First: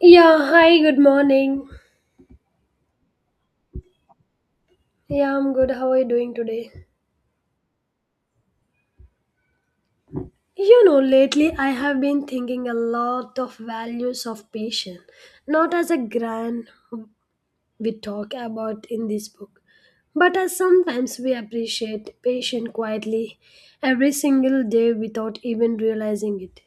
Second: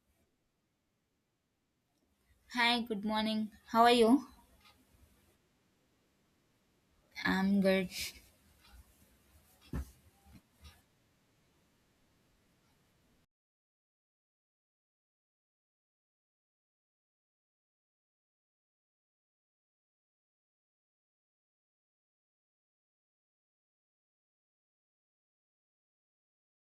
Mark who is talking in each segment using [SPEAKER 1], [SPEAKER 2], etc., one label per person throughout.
[SPEAKER 1] Yeah, hi, good morning.
[SPEAKER 2] Hi, good morning. How are you?
[SPEAKER 1] Yeah, I'm good. How are you doing today?
[SPEAKER 2] I'm good.
[SPEAKER 1] You know, lately I have been thinking a lot of values of patience, not as a grand we talk about in this book, but as sometimes we appreciate patience quietly every single day without even realizing it.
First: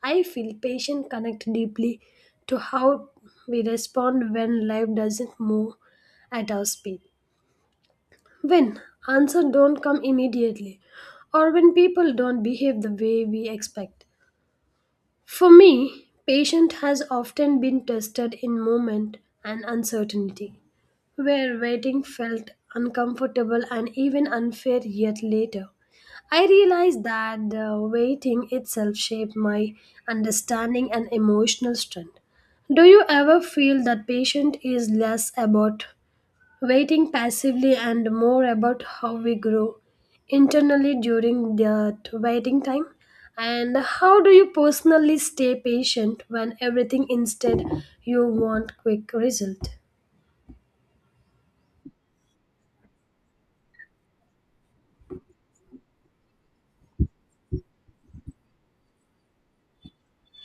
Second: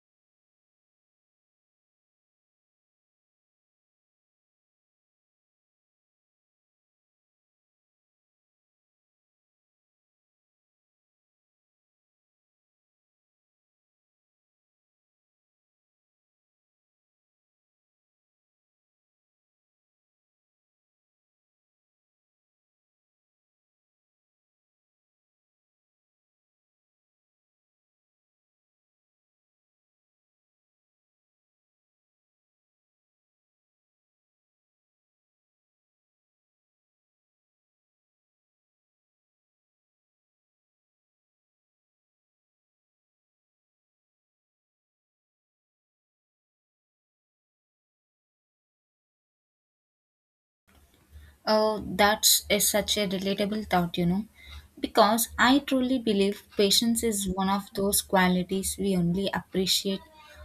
[SPEAKER 1] I feel patience connect deeply to how we respond when life doesn't move at our speed. When answers don't come immediately or when people don't behave the way we expect. For me, patience has often been tested in moment and uncertainty, where waiting felt uncomfortable and even unfair yet later. I realized that the waiting itself shaped my understanding and emotional strength. Do you ever feel that patience is less about waiting passively and more about how we grow internally during that waiting time, and how do you personally stay patient when everything instead you want quick result?
[SPEAKER 2] Oh, that's is such a relatable thought, you know, because I truly believe patience is one of those qualities we only appreciate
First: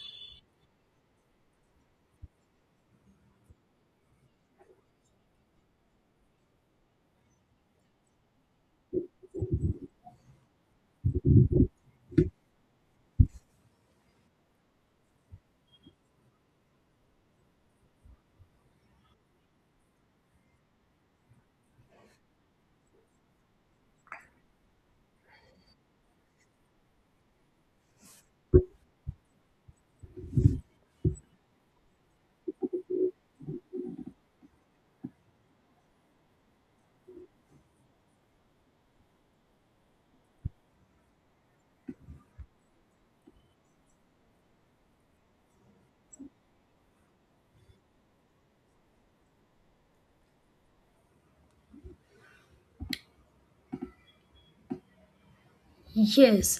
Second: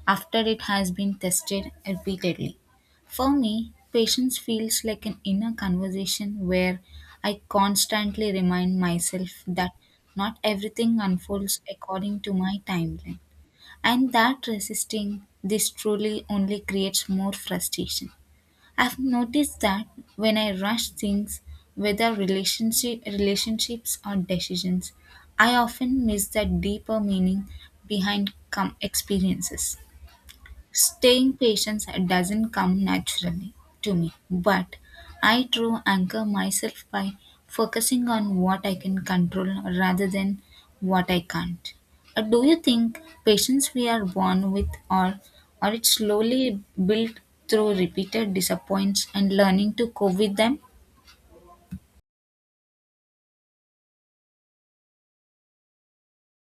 [SPEAKER 2] after it has been tested repeatedly. For me, patience feels like an inner conversation where I constantly remind myself that not everything unfolds according to my timeline. And that resisting this truly only creates more frustration. I've noticed that when I rush things, whether relationships or decisions, I often miss the deeper meaning behind experiences. Staying patient doesn't come naturally to me, but I try anchor myself by focusing on what I can control rather than what I can't. Do you think patience we are born with or it slowly built through repeated disappointments and learning to cope with them?
[SPEAKER 1] Yes,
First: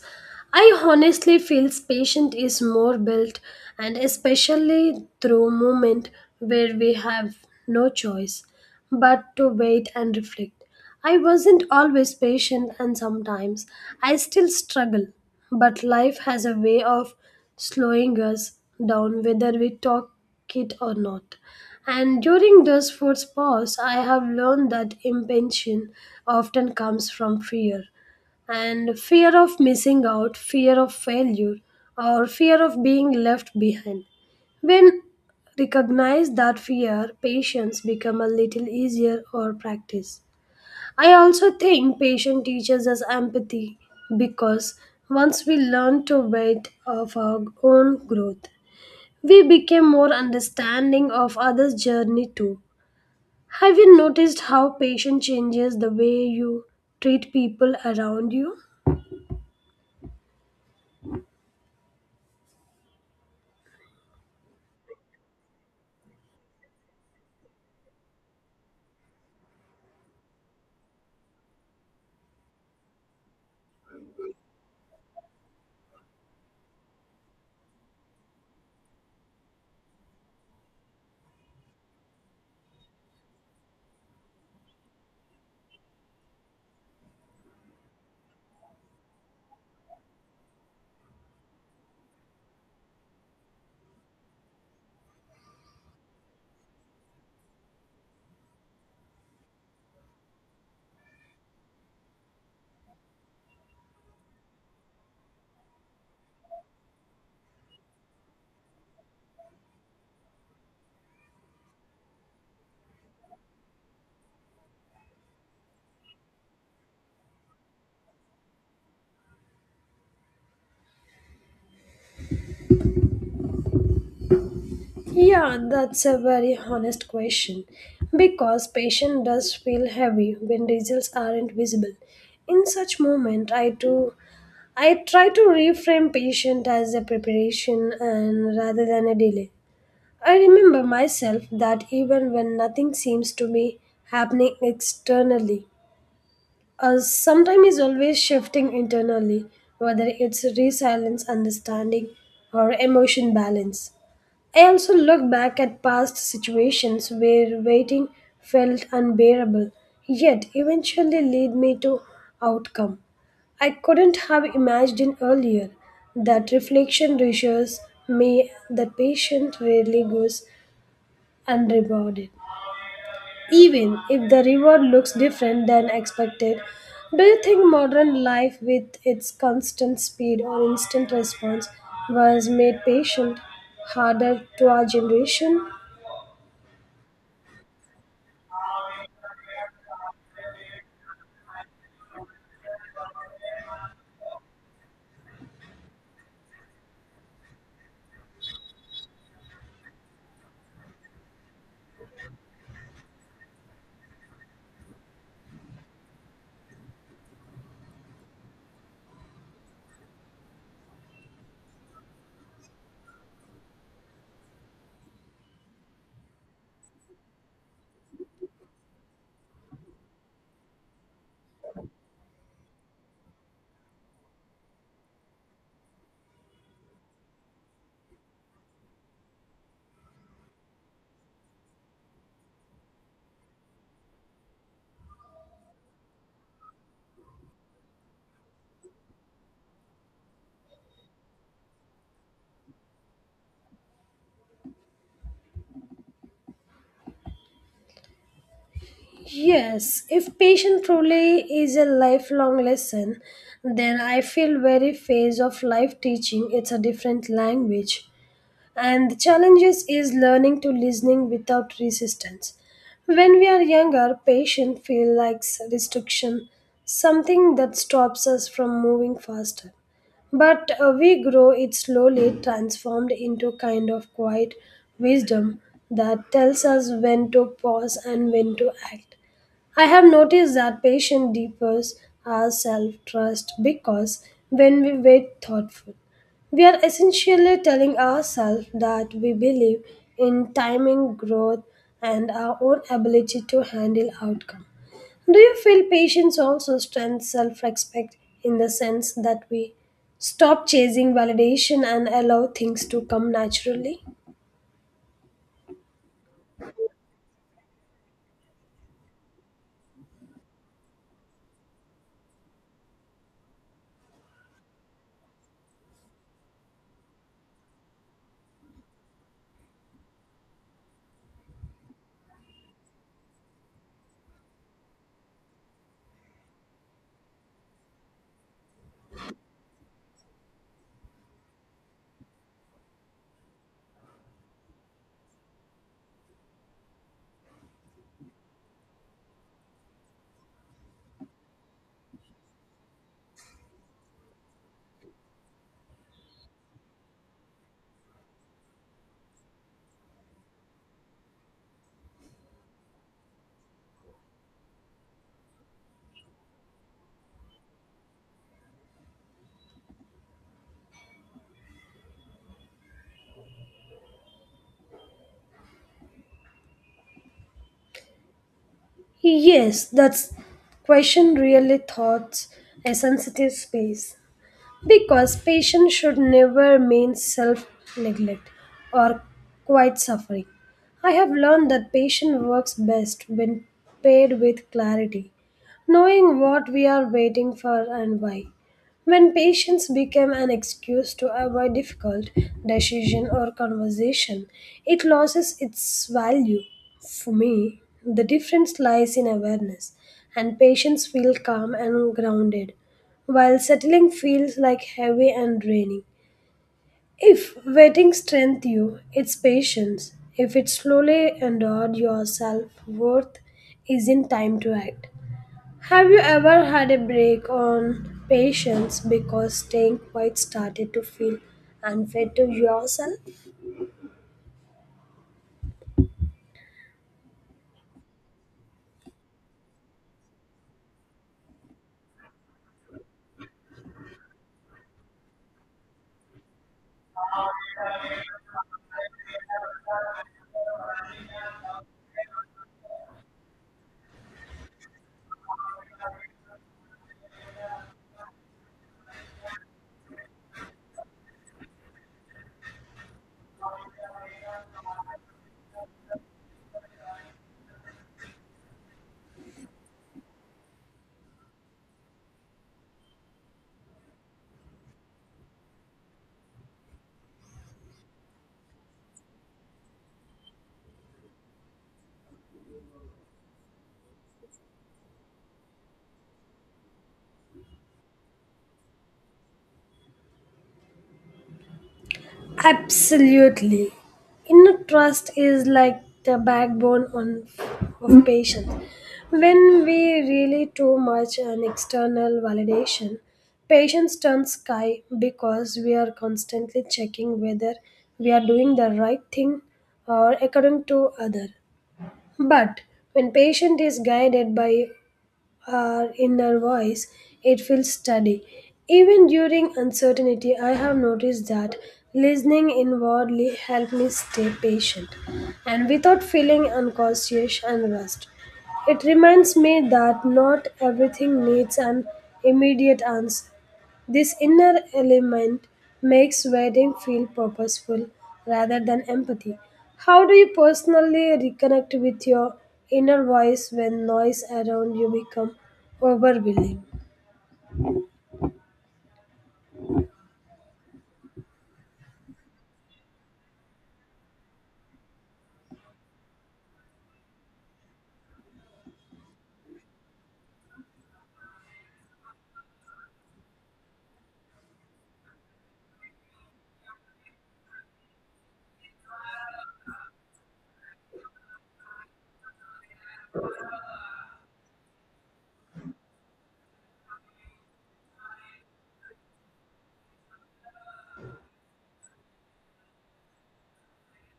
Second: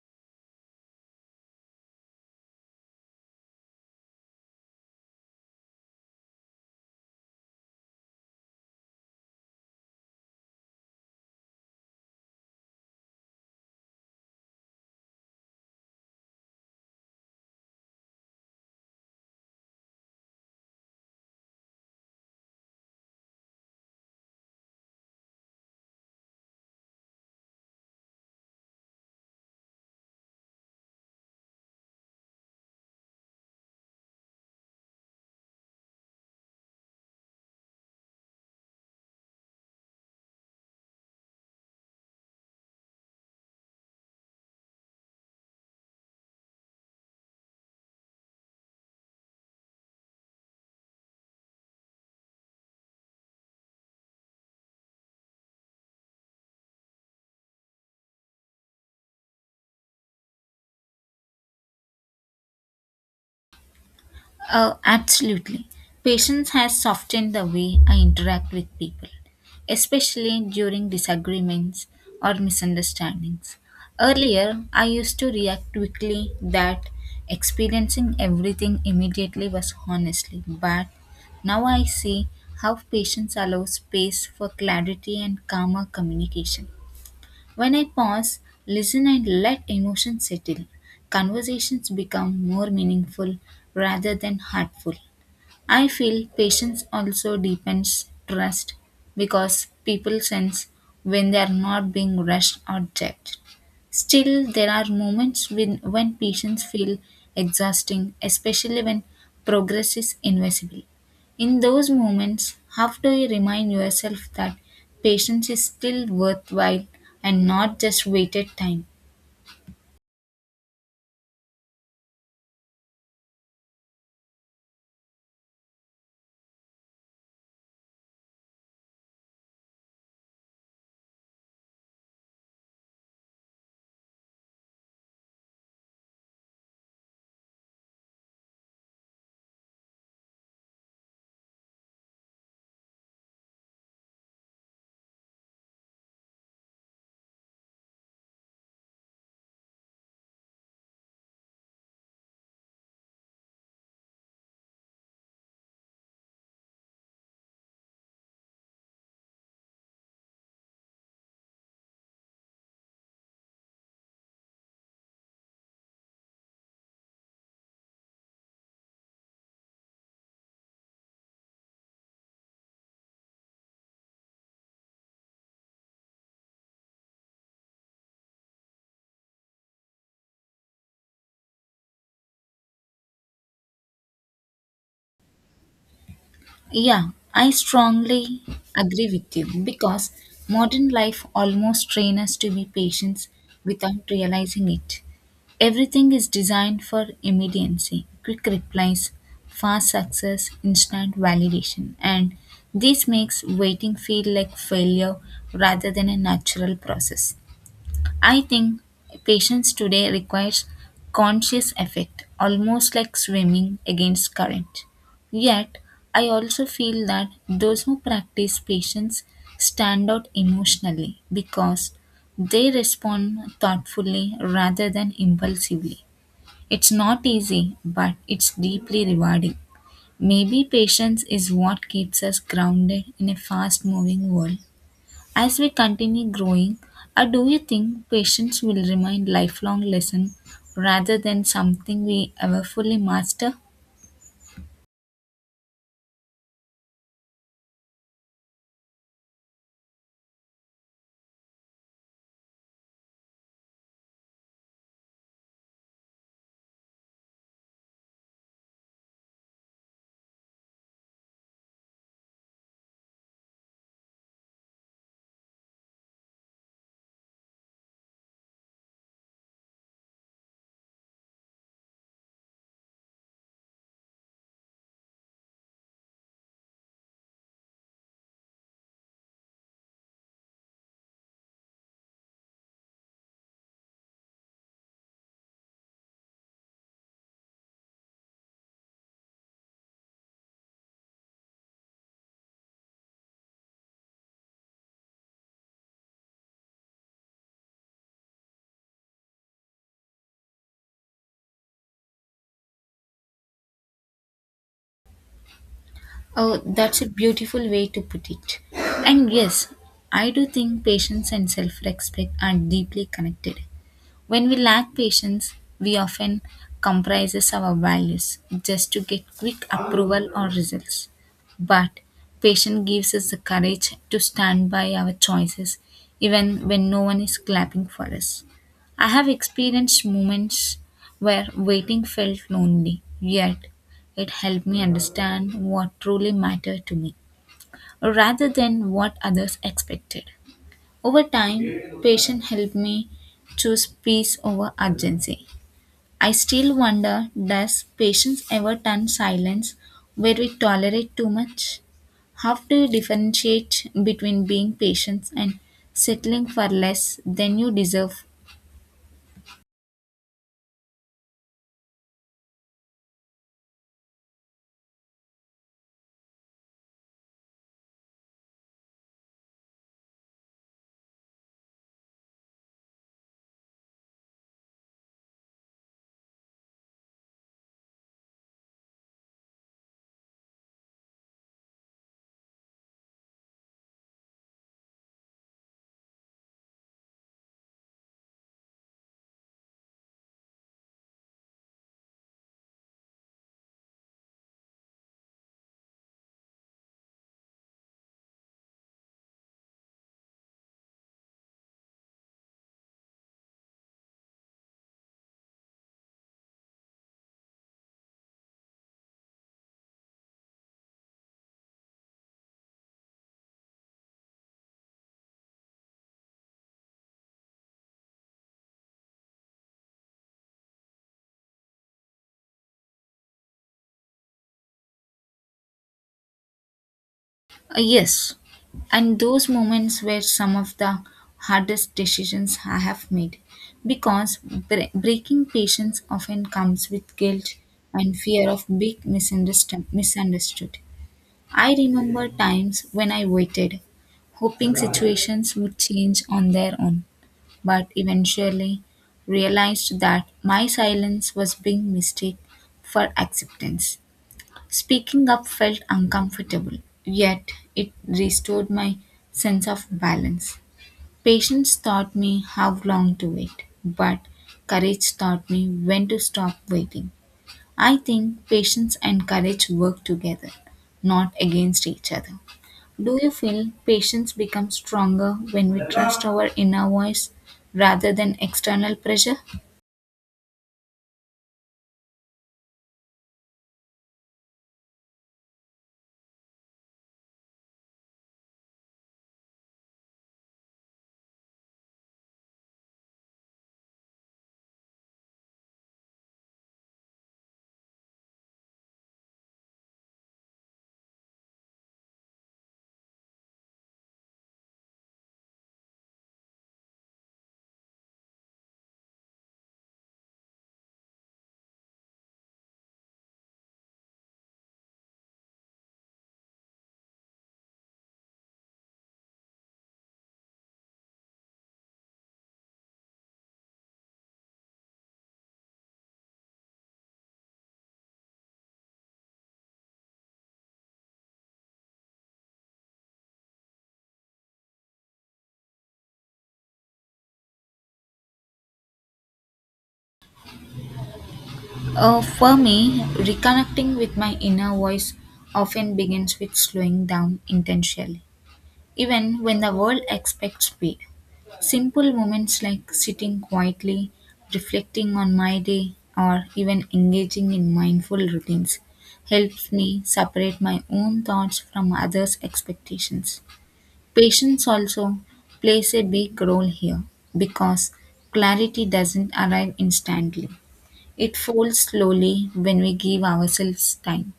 [SPEAKER 1] I honestly feel patient is more built, and especially through moment where we have no choice but to wait and reflect. I wasn't always patient, and sometimes I still struggle, but life has a way of slowing us down whether we talk it or not. And during those food pause, I have learned that impatience often comes from fear and fear of missing out, fear of failure, or fear of being left behind. When recognize that fear, patience become a little easier or practice. I also think patience teaches us empathy because once we learn to wait of our own growth, we became more understanding of others' journey too. Have you noticed how patience changes the way you treat people around you?
[SPEAKER 2] Oh, absolutely. Patience has softened the way I interact with people, especially during disagreements or misunderstandings. Earlier, I used to react quickly that experiencing everything immediately was honestly, but now I see how patience allows space for clarity and calmer communication. When I pause, listen, and let emotions settle, conversations become more meaningful rather than hurtful. I feel patience also deepens trust because people sense when they are not being rushed or judged. Still, there are moments when patients feel exhausting, especially when progress is invisible. In those moments, how do you remind yourself that patience is still worthwhile and not just waited time?
[SPEAKER 1] Yeah, that's a very honest question. Because patient does feel heavy when results aren't visible. In such moment, I try to reframe patient as a preparation and rather than a delay. I remember myself that even when nothing seems to be happening externally, sometimes is always shifting internally, whether it's resilience, understanding, or emotion balance. I also look back at past situations where waiting felt unbearable, yet eventually led me to outcome. I couldn't have imagined earlier that reflection reassures me that patience rarely goes unrewarded. Even if the reward looks different than expected, do you think modern life with its constant speed or instant response was made patient harder to our generation?
[SPEAKER 2] Yeah, I strongly agree with you because modern life almost trains us to be patient without realizing it. Everything is designed for immediacy, quick replies, fast success, instant validation, and this makes waiting feel like failure rather than a natural process. I think patience today requires conscious effort, almost like swimming against current. Yet, I also feel that those who practice patience stand out emotionally because they respond thoughtfully rather than impulsively. It's not easy, but it's deeply rewarding. Maybe patience is what keeps us grounded in a fast moving world. As we continue growing, I do you think patience will remain lifelong lesson rather than something we ever fully master?
[SPEAKER 1] Yes, if patience truly is a lifelong lesson, then I feel very phase of life teaching it's a different language, and the challenges is learning to listening without resistance. When we are younger patience feel like restriction, something that stops us from moving faster, but we grow it slowly transformed into kind of quiet wisdom that tells us when to pause and when to act. I have noticed that patience deepens our self trust because when we wait thoughtful, we are essentially telling ourselves that we believe in timing, growth, and our own ability to handle outcome. Do you feel patience also strengthens self respect in the sense that we stop chasing validation and allow things to come naturally?
[SPEAKER 2] Oh, that's a beautiful way to put it. And yes, I do think patience and self-respect are deeply connected. When we lack patience, we often compromise our values just to get quick approval or results. But patience gives us the courage to stand by our choices even when no one is clapping for us. I have experienced moments where waiting felt lonely, yet it helped me understand what truly mattered to me rather than what others expected. Over time, patience helped me choose peace over urgency. I still wonder does patience ever turn silence where we tolerate too much? How do you differentiate between being patient and settling for less than you deserve?
[SPEAKER 1] Yes, that's question really thoughts a sensitive space. Because patience should never mean self neglect or quiet suffering. I have learned that patience works best when paired with clarity, knowing what we are waiting for and why. When patience became an excuse to avoid difficult decision or conversation, it loses its value. For me, the difference lies in awareness, and patience feels calm and grounded while settling feels like heavy and draining. If waiting strengthens you, it's patience. If it slowly endured your self worth is in time to act. Have you ever had a break on patience because staying quiet started to feel unfair to yourself?
[SPEAKER 2] A yes. And those moments were some of the hardest decisions I have made because breaking patience often comes with guilt and fear of being misunderstood. I remember times when I waited, hoping situations would change on their own, but eventually realized that my silence was being mistaken for acceptance. Speaking up felt uncomfortable, yet it restored my sense of balance. Patience taught me how long to wait, but courage taught me when to stop waiting. I think patience and courage work together, not against each other. Do you feel patients become stronger when we trust our inner voice rather than external pressure?
[SPEAKER 1] Absolutely. Inner trust is like the backbone on, of patience. When we rely too much on external validation, patience turns sky because we are constantly checking whether we are doing the right thing or according to other. But when patient is guided by our inner voice, it feels steady. Even during uncertainty, I have noticed that listening inwardly helped me stay patient and without feeling unconscious and rushed. It reminds me that not everything needs an immediate answer. This inner element makes wedding feel purposeful rather than empathy. How do you personally reconnect with your inner voice when noise around you become overwhelming?
[SPEAKER 2] For me, reconnecting with my inner voice often begins with slowing down intentionally, even when the world expects speed. Simple moments like sitting quietly, reflecting on my day, or even engaging in mindful routines helps me separate my own thoughts from others' expectations. Patience also plays a big role here because clarity doesn't arrive instantly. It folds slowly when we give ourselves time.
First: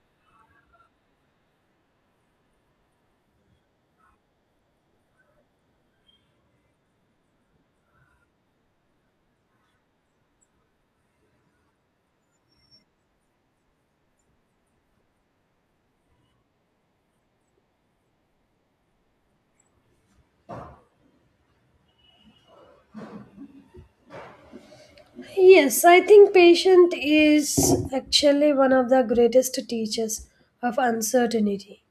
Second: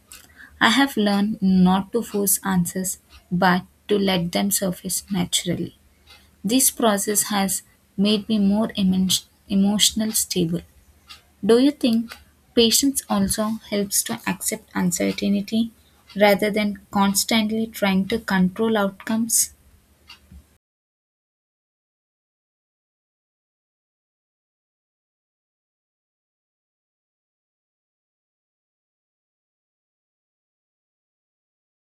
[SPEAKER 2] I have learned not to force answers but to let them surface naturally. This process has made me more emotional stable. Do you think patience also helps to accept uncertainty rather than constantly trying to control outcomes?
[SPEAKER 1] Yes, I think patience is actually one of the greatest teachers of uncertainty,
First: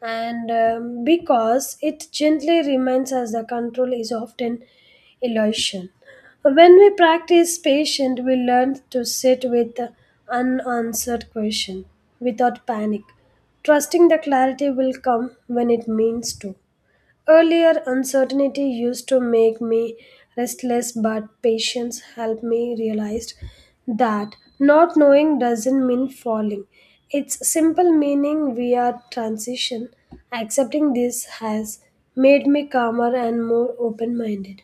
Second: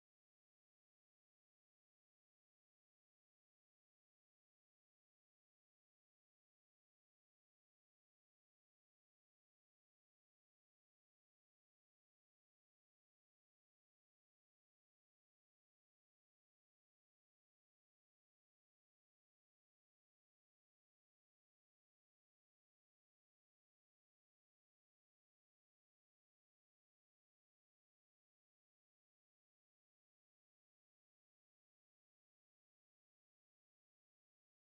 [SPEAKER 1] and because it gently reminds us that control is often illusion. When we practice patience, we learn to sit with the unanswered question without panic, trusting the clarity will come when it means to. Earlier, uncertainty used to make me restless, but patience helped me realize that not knowing doesn't mean falling. Its simple meaning we are transition. Accepting this has made me calmer and more open minded.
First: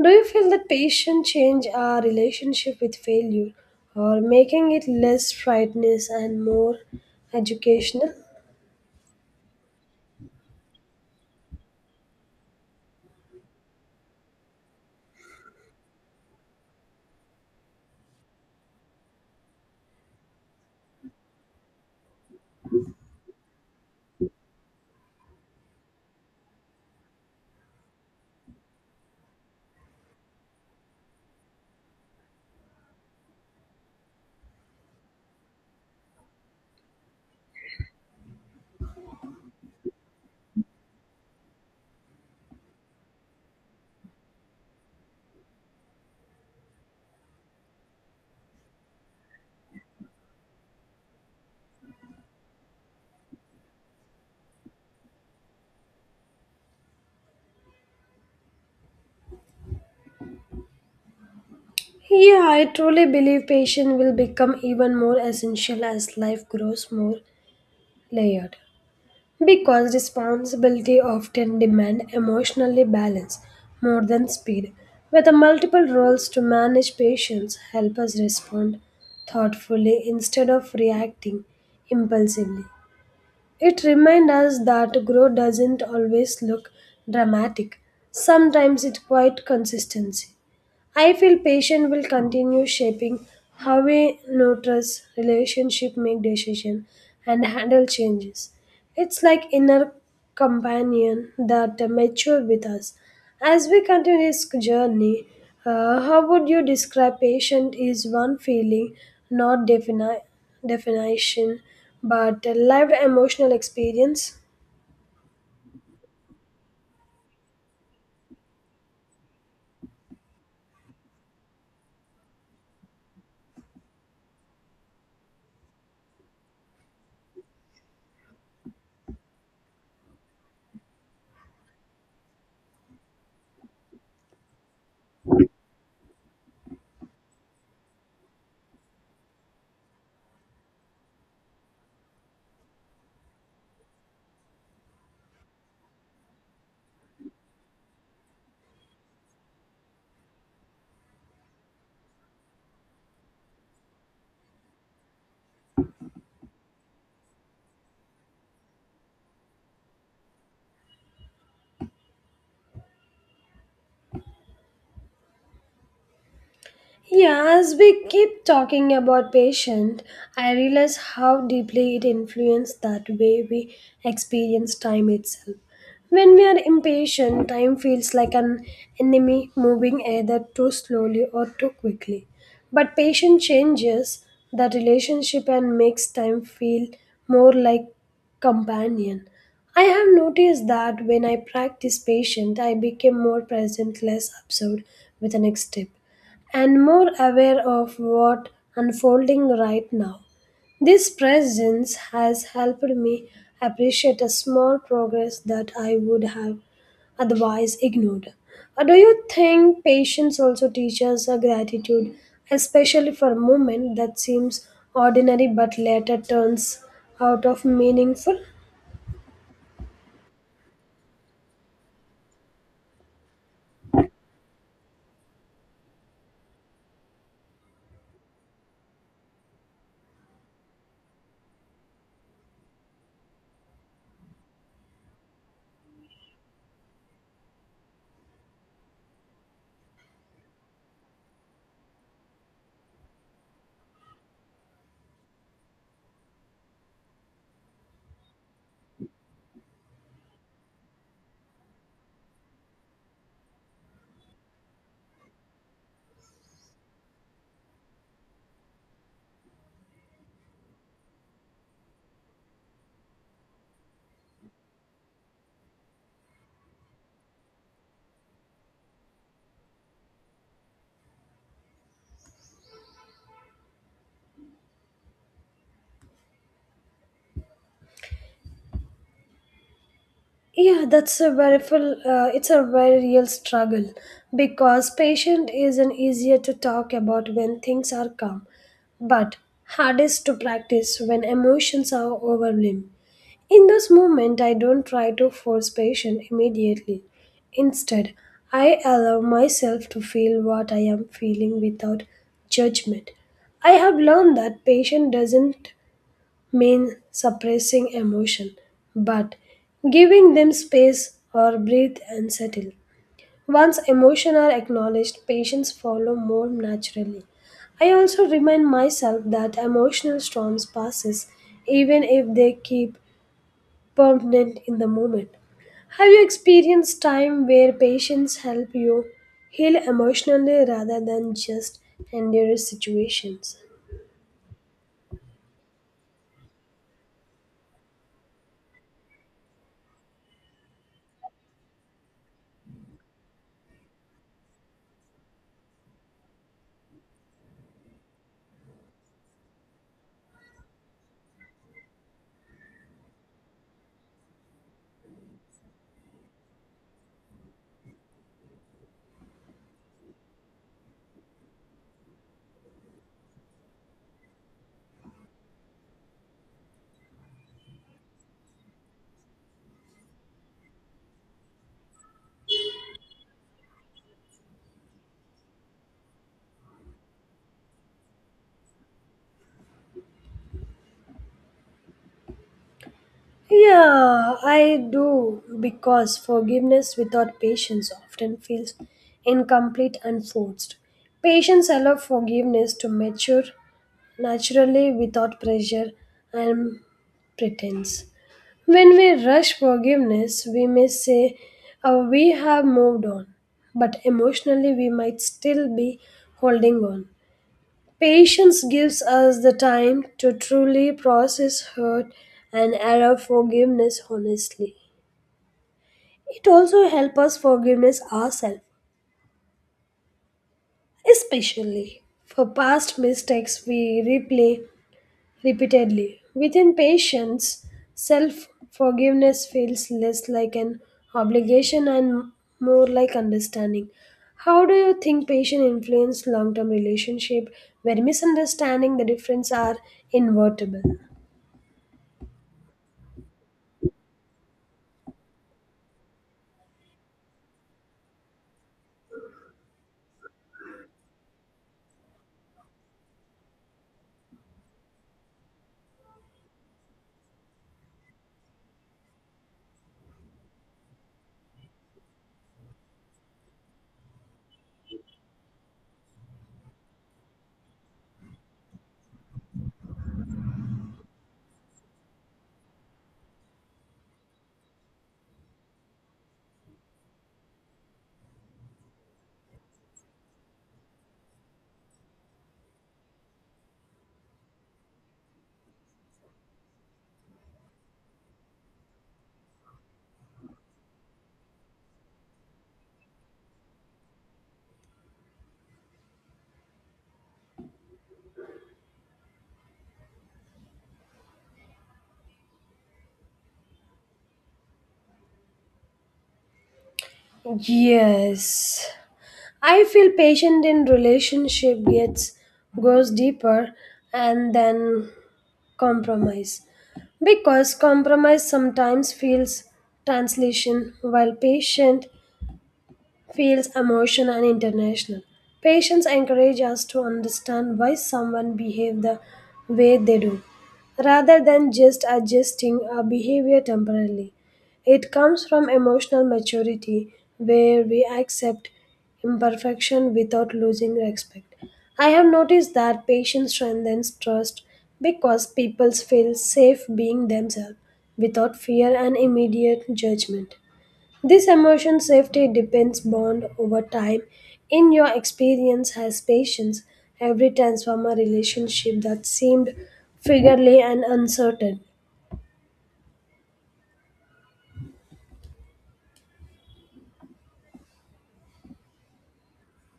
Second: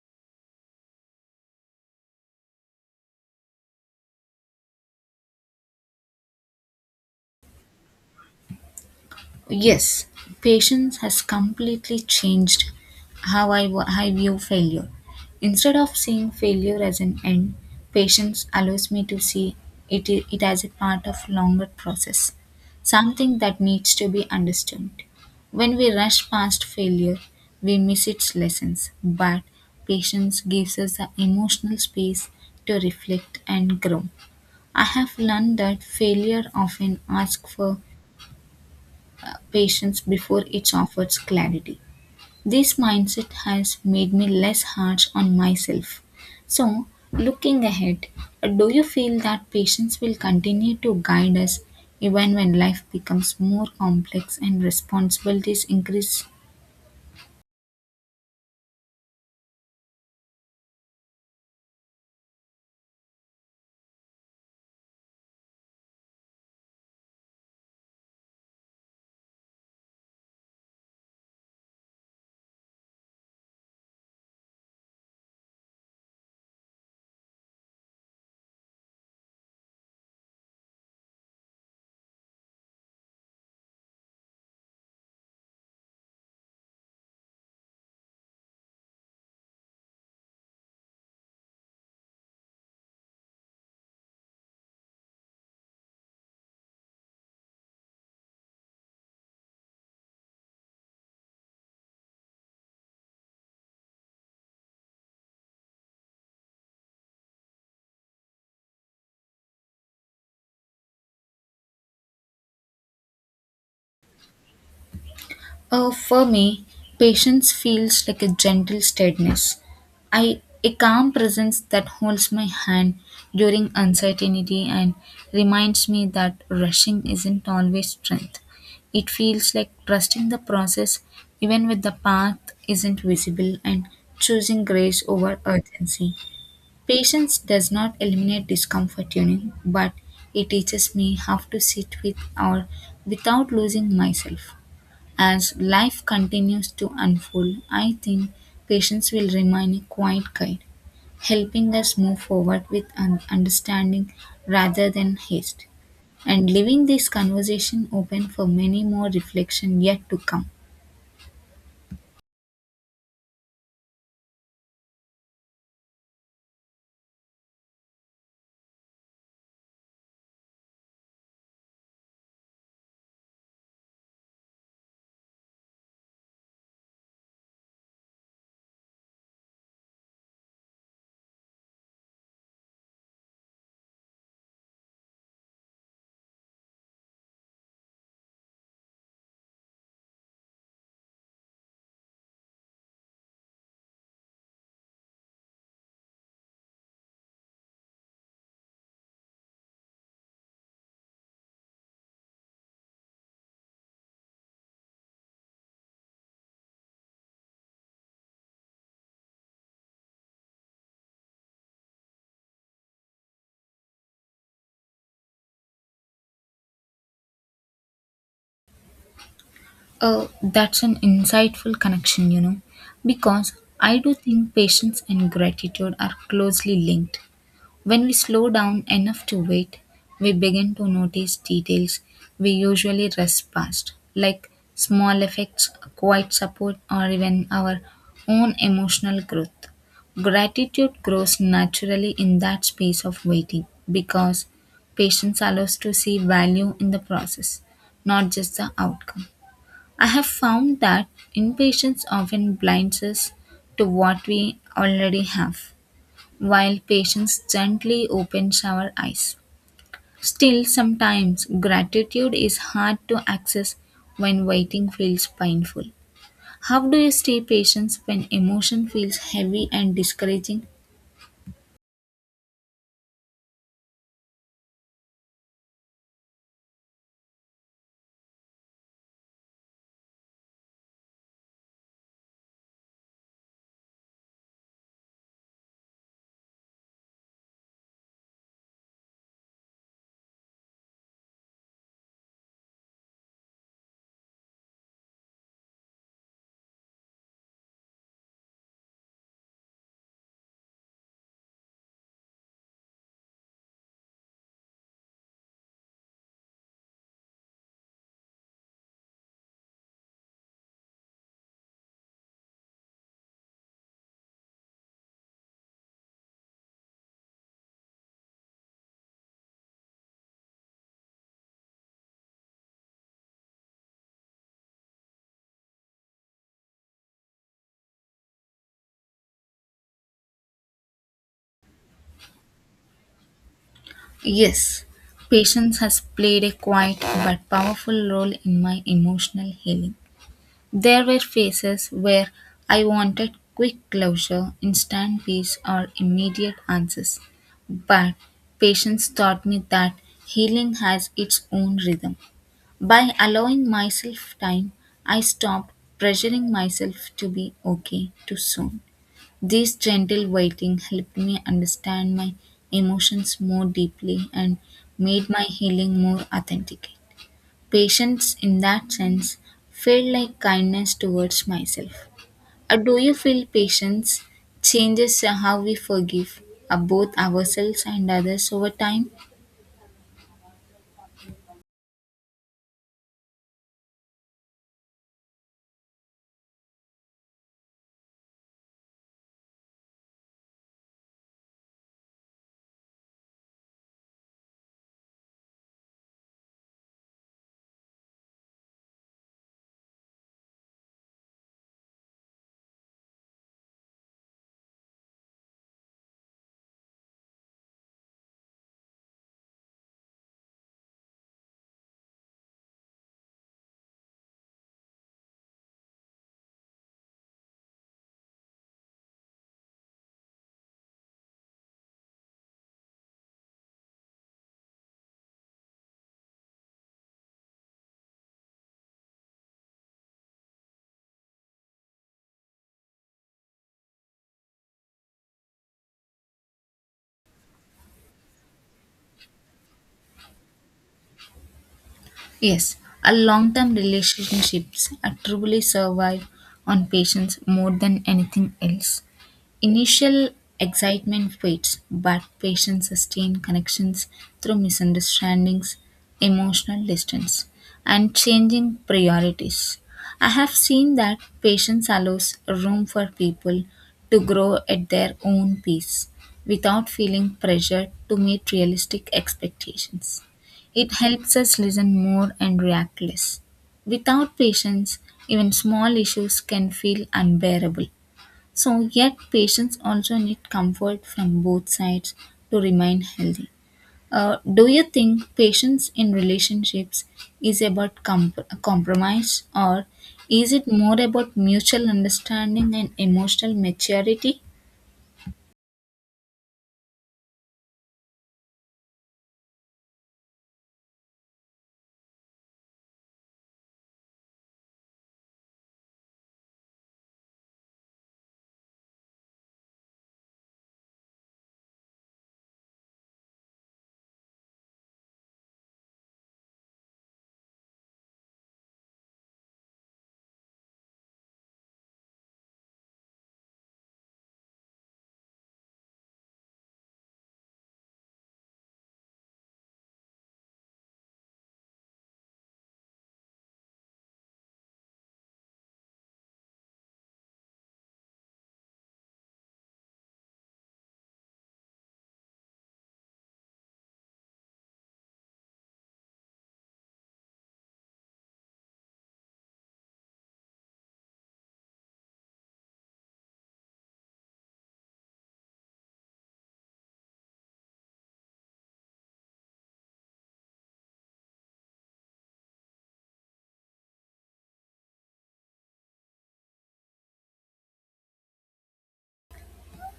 [SPEAKER 1] Do you feel that patience change our relationship with failure or making it less frightening and more educational?
[SPEAKER 2] Yes, patience has completely changed how I view failure. Instead of seeing failure as an end, patience allows me to see it as a part of longer process, something that needs to be understood. When we rush past failure, we miss its lessons, but patience gives us the emotional space to reflect and grow. I have learned that failure often asks for patience before it offers clarity. This mindset has made me less harsh on myself. So, looking ahead, do you feel that patience will continue to guide us even when life becomes more complex and responsibilities increase?
[SPEAKER 1] Yeah, I truly believe patience will become even more essential as life grows more layered. Because responsibility often demand emotionally balance more than speed. With the multiple roles to manage patience help us respond thoughtfully instead of reacting impulsively. It reminds us that growth doesn't always look dramatic. Sometimes it's quite consistency. I feel patience will continue shaping how we notice relationship, make decision, and handle changes. It's like inner companion that mature with us as we continue this journey. How would you describe patient is one feeling, not definition, but a lived emotional experience?
[SPEAKER 2] For me, patience feels like a gentle steadiness. I, a calm presence that holds my hand during uncertainty and reminds me that rushing isn't always strength. It feels like trusting the process even when the path isn't visible and choosing grace over urgency. Patience does not eliminate discomfort, you know, but it teaches me how to sit with or without losing myself. As life continues to unfold, I think patience will remain a quiet guide, helping us move forward with understanding rather than haste, and leaving this conversation open for many more reflection yet to come.
[SPEAKER 1] Yeah, as we keep talking about patient, I realize how deeply it influences that way we experience time itself. When we are impatient, time feels like an enemy moving either too slowly or too quickly. But patience changes the relationship and makes time feel more like companion. I have noticed that when I practice patience, I became more present, less absorbed with the next step and more aware of what unfolding right now. This presence has helped me appreciate a small progress that I would have otherwise ignored. Do you think patience also teaches a gratitude, especially for a moment that seems ordinary but later turns out of meaningful?
[SPEAKER 2] Oh, that's an insightful connection, you know, because I do think patience and gratitude are closely linked. When we slow down enough to wait, we begin to notice details we usually rush past, like small effects, quiet support, or even our own emotional growth. Gratitude grows naturally in that space of waiting because patience allows to see value in the process, not just the outcome. I have found that impatience often blinds us to what we already have while patients gently opened our eyes. Still, sometimes gratitude is hard to access when waiting feels painful. How do you stay patient when emotion feels heavy and discouraging?
[SPEAKER 1] Yeah, that's a very full, it's a very real struggle because patient isn't easier to talk about when things are calm, but hardest to practice when emotions are overwhelmed. In this moment, I don't try to force patient immediately. Instead, I allow myself to feel what I am feeling without judgment. I have learned that patient doesn't mean suppressing emotion, but giving them space or breathe and settle. Once emotions are acknowledged, patients follow more naturally. I also remind myself that emotional storms passes even if they keep permanent in the moment. Have you experienced time where patients help you heal emotionally rather than just endure situations?
[SPEAKER 2] Yes, patience has played a quiet but powerful role in my emotional healing. There were phases where I wanted quick closure, instant peace, or immediate answers. But patience taught me that healing has its own rhythm. By allowing myself time, I stopped pressuring myself to be okay too soon. This gentle waiting helped me understand my emotions more deeply and made my healing more authentic. Patience, in that sense, felt like kindness towards myself. Do you feel patience changes how we forgive both ourselves and others over time?
[SPEAKER 1] Yeah, I do because forgiveness without patience often feels incomplete and forced. Patience allows forgiveness to mature naturally without pressure and pretense. When we rush forgiveness, we may say, "Oh, we have moved on," but emotionally we might still be holding on. Patience gives us the time to truly process hurt and allow forgiveness honestly. It also helps us forgiveness ourselves, especially for past mistakes we replay repeatedly. Within patience, self forgiveness feels less like an obligation and more like understanding. How do you think patience influence long term relationship where misunderstanding the difference are invertible?
[SPEAKER 2] Yes, a long term relationships truly survive on patience more than anything else. Initial excitement fades, but patients sustain connections through misunderstandings, emotional distance, and changing priorities. I have seen that patience allows room for people to grow at their own pace without feeling pressured to meet realistic expectations. It helps us listen more and react less. Without patience, even small issues can feel unbearable. So, yet patients also need comfort from both sides to remain healthy. Do you think patience in relationships is about compromise or is it more about mutual understanding and emotional maturity?
[SPEAKER 1] Yes. I feel patient in relationship gets goes deeper and then compromise. Because compromise sometimes feels translation while patient feels emotional and international. Patience encourage us to understand why someone behave the way they do, rather than just adjusting our behavior temporarily. It comes from emotional maturity, where we accept imperfection without losing respect. I have noticed that patience strengthens trust because people feel safe being themselves without fear and immediate judgment. This emotion safety depends bond over time. In your experience has patience, every transformer relationship that seemed figurely and uncertain.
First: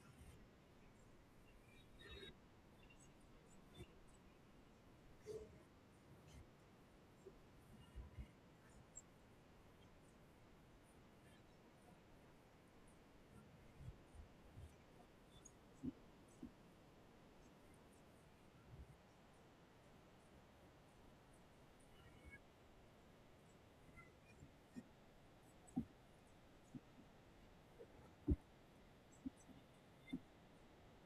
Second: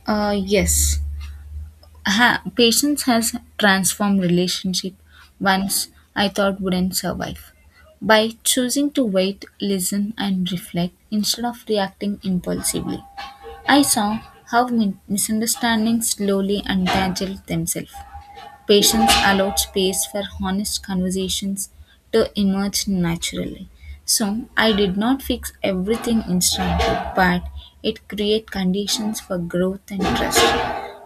[SPEAKER 2] Yes. Patience has transformed relationship once I thought wouldn't survive. By choosing to wait, listen, and reflect instead of reacting impulsively. I saw how misunderstandings slowly untangled themselves. Patience allowed space for honest conversations to emerge naturally. So I did not fix everything instantly, but it created conditions for growth and trust.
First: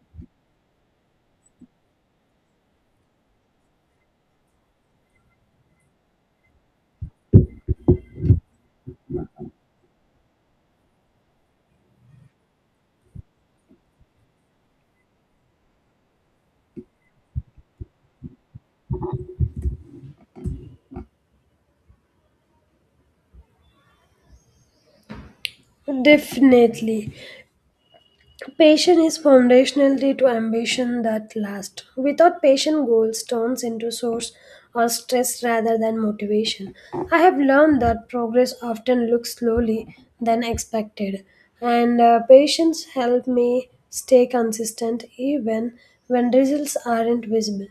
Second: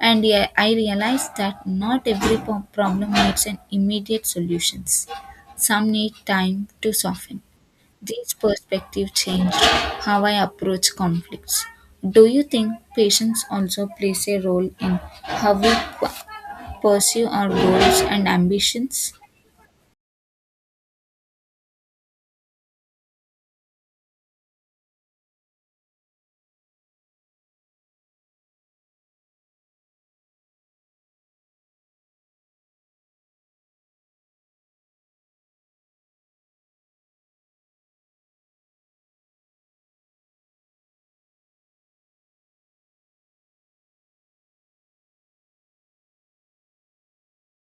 [SPEAKER 2] And I realized that not every problem needs an immediate solutions. Some need time to soften. These perspectives changed how I approach conflicts. Do you think patience also plays a role in how we p- pursue our goals and ambitions?
[SPEAKER 1] Definitely. Patience is foundational to ambition that lasts. Without patience, goals turns into source of stress rather than motivation. I have learned that progress often looks slowly than expected, and patience helped me stay consistent even when results aren't visible.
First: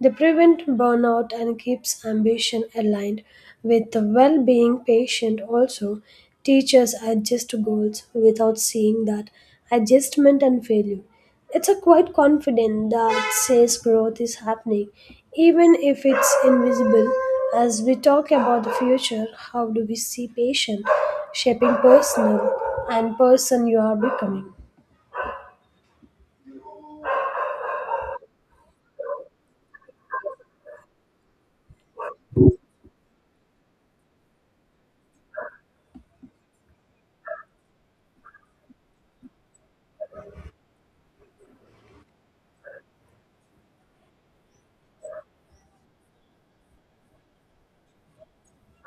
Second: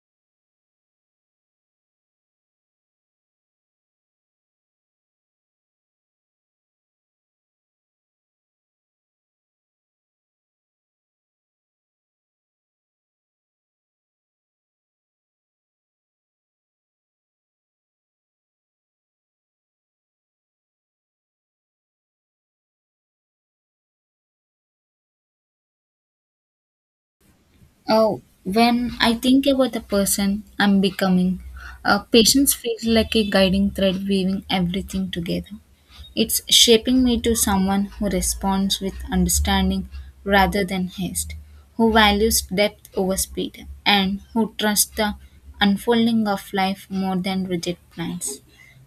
[SPEAKER 1] They prevent burnout and keeps ambition aligned with the well-being patient also teachers adjust goals without seeing that adjustment and failure. It's a quite confidence that says growth is happening even if it's invisible. As we talk about the future, how do we see patient shaping personal and person you are becoming?
[SPEAKER 2] Oh, when I think about the person I'm becoming, patience feels like a guiding thread weaving everything together. It's shaping me to someone who responds with understanding rather than haste, who values depth over speed, and who trusts the unfolding of life more than rigid plans.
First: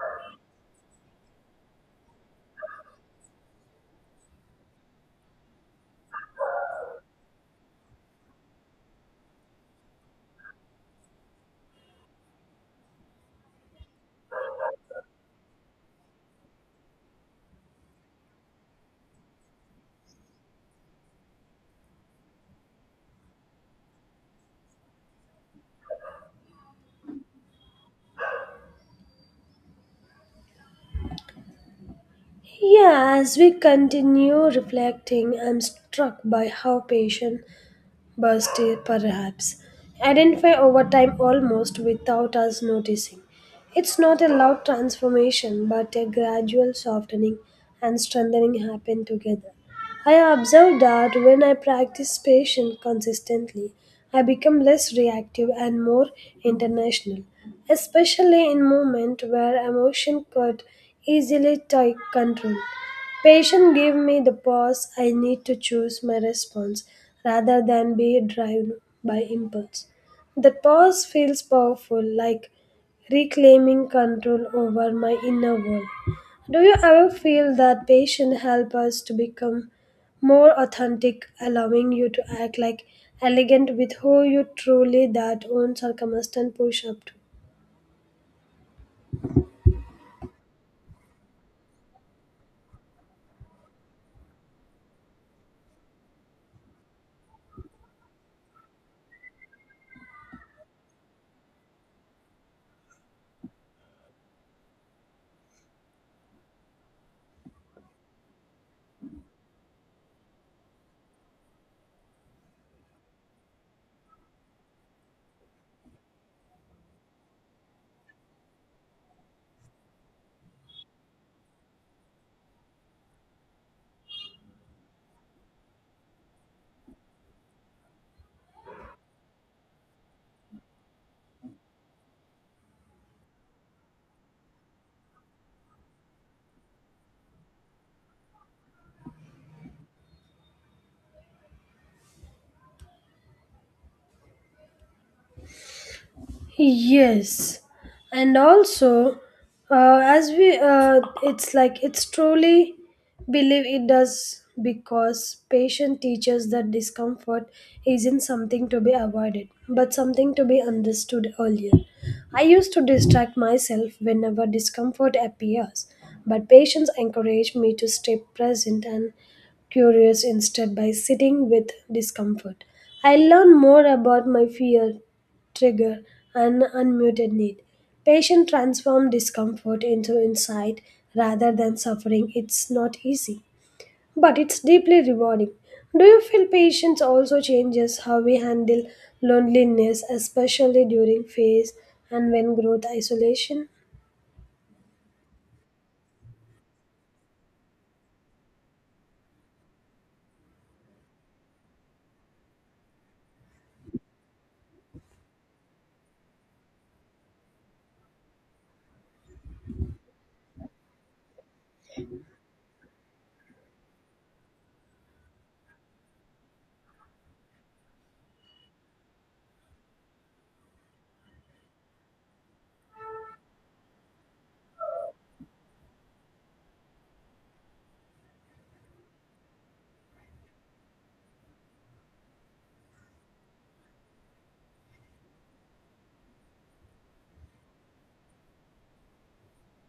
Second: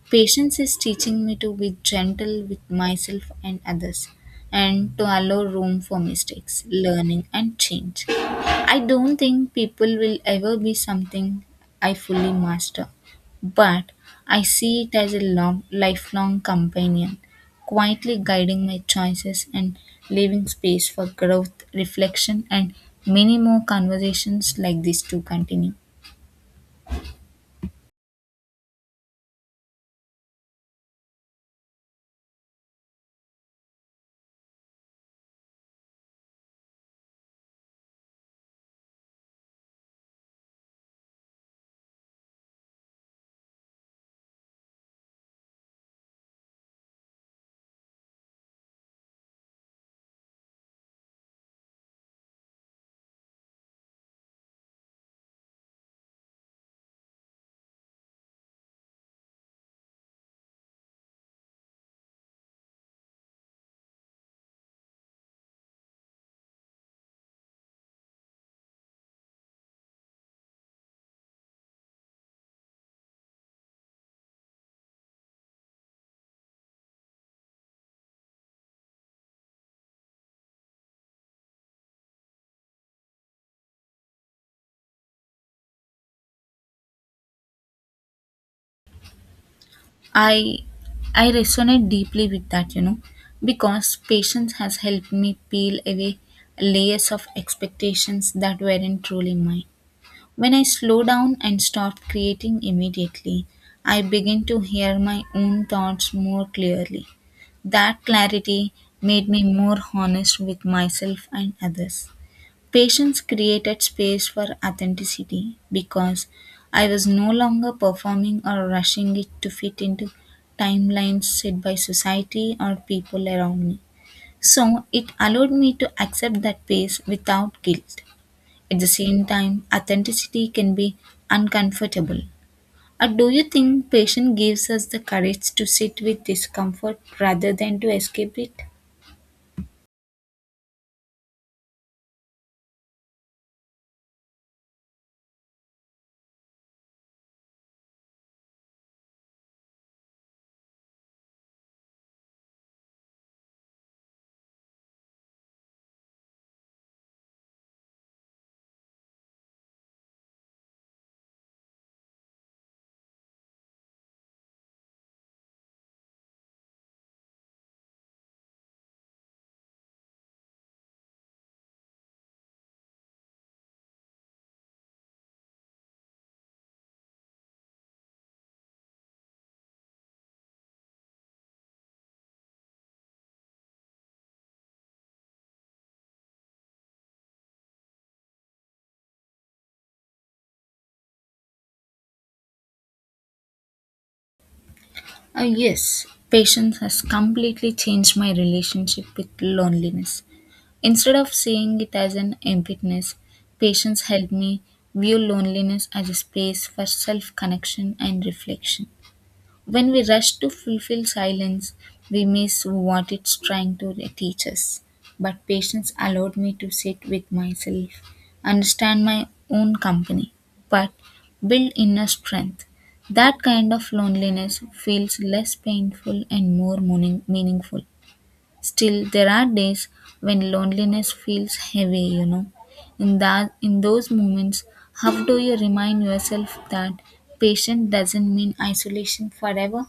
[SPEAKER 2] Patience is teaching me to be gentle with myself and others and to allow room for mistakes, learning, and change. I don't think people will ever be something I fully master, but I see it as a long, lifelong companion, quietly guiding my choices and leaving space for growth, reflection, and many more conversations like this to continue.
[SPEAKER 1] Yeah, as we continue reflecting, I'm struck by how patient burst it perhaps, identify over time almost without us noticing. It's not a loud transformation, but a gradual softening and strengthening happen together. I have observed that when I practice patience consistently, I become less reactive and more international, especially in moments where emotion could easily take control. Patient gave me the pause I need to choose my response rather than be driven by impulse. That pause feels powerful, like reclaiming control over my inner world. Do you ever feel that patience help us to become more authentic, allowing you to act like elegant with who you truly that own circumstance push up to?
[SPEAKER 2] I I resonate deeply with that, you know, because patience has helped me peel away layers of expectations that weren't truly mine. When I slow down and stop creating immediately, I begin to hear my own thoughts more clearly. That clarity made me more honest with myself and others. Patience created space for authenticity because I was no longer performing or rushing it to fit into timelines set by society or people around me. So it allowed me to accept that pace without guilt. At the same time, authenticity can be uncomfortable. Or do you think patience gives us the courage to sit with discomfort rather than to escape it?
[SPEAKER 1] Yes, and also, it's like it's truly believe it does because patient teaches that discomfort isn't something to be avoided, but something to be understood earlier. I used to distract myself whenever discomfort appears, but patients encourage me to stay present and curious instead by sitting with discomfort. I learn more about my fear trigger an unmuted need. Patient transform discomfort into insight rather than suffering. It's not easy, but it's deeply rewarding. Do you feel patience also changes how we handle loneliness, especially during phase and when growth isolation?
[SPEAKER 2] Yes, patience has completely changed my relationship with loneliness. Instead of seeing it as an emptiness, patience helped me view loneliness as a space for self connection and reflection. When we rush to fulfill silence, we miss what it's trying to teach us. But patience allowed me to sit with myself, understand my own company, but build inner strength. That kind of loneliness feels less painful and more meaningful. Still, there are days when loneliness feels heavy, you know. In those moments, how do you remind yourself that patience doesn't mean isolation forever?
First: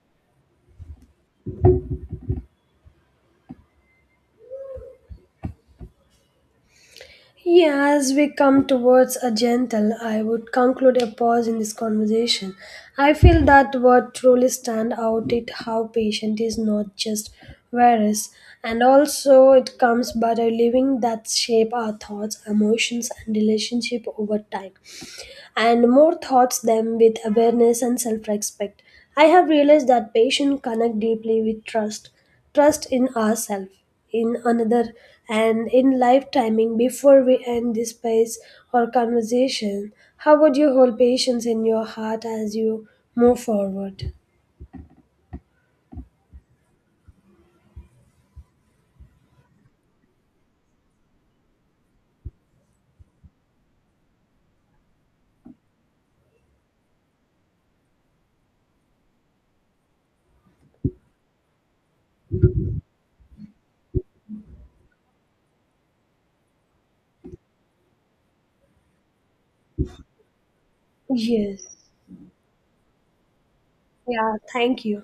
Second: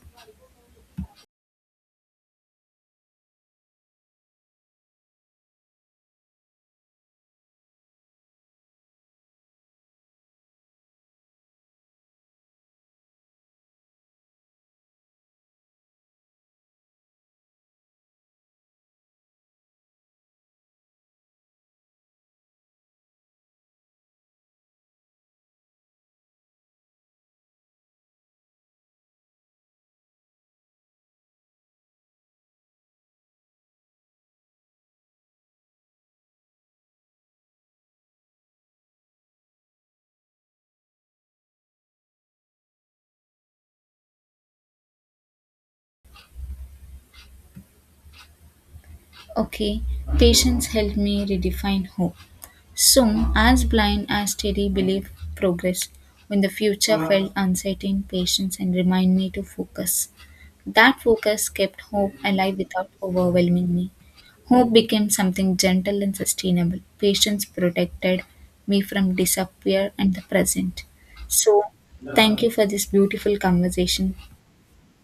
[SPEAKER 1] Yeah, as we come towards a gentle, I would conclude a pause in this conversation. I feel that what truly stand out is how patient is not just various, and also it comes by the living that shape our thoughts, emotions, and relationship over time and more thoughts them with awareness and self-respect. I have realized that patients connect deeply with trust, trust in ourselves, in another, and in life timing. Before we end this space or conversation, how would you hold patience in your heart as you move forward?
[SPEAKER 2] Okay, patience helped me redefine hope. Soon, as blind as steady belief progressed, when the future felt uncertain, patience and remind me to focus. That focus kept hope alive without overwhelming me. Hope became something gentle and sustainable. Patience protected me from disappear and the present.
[SPEAKER 1] Yes.
[SPEAKER 2] So, thank you for this beautiful conversation.
[SPEAKER 1] Yeah. Thank you.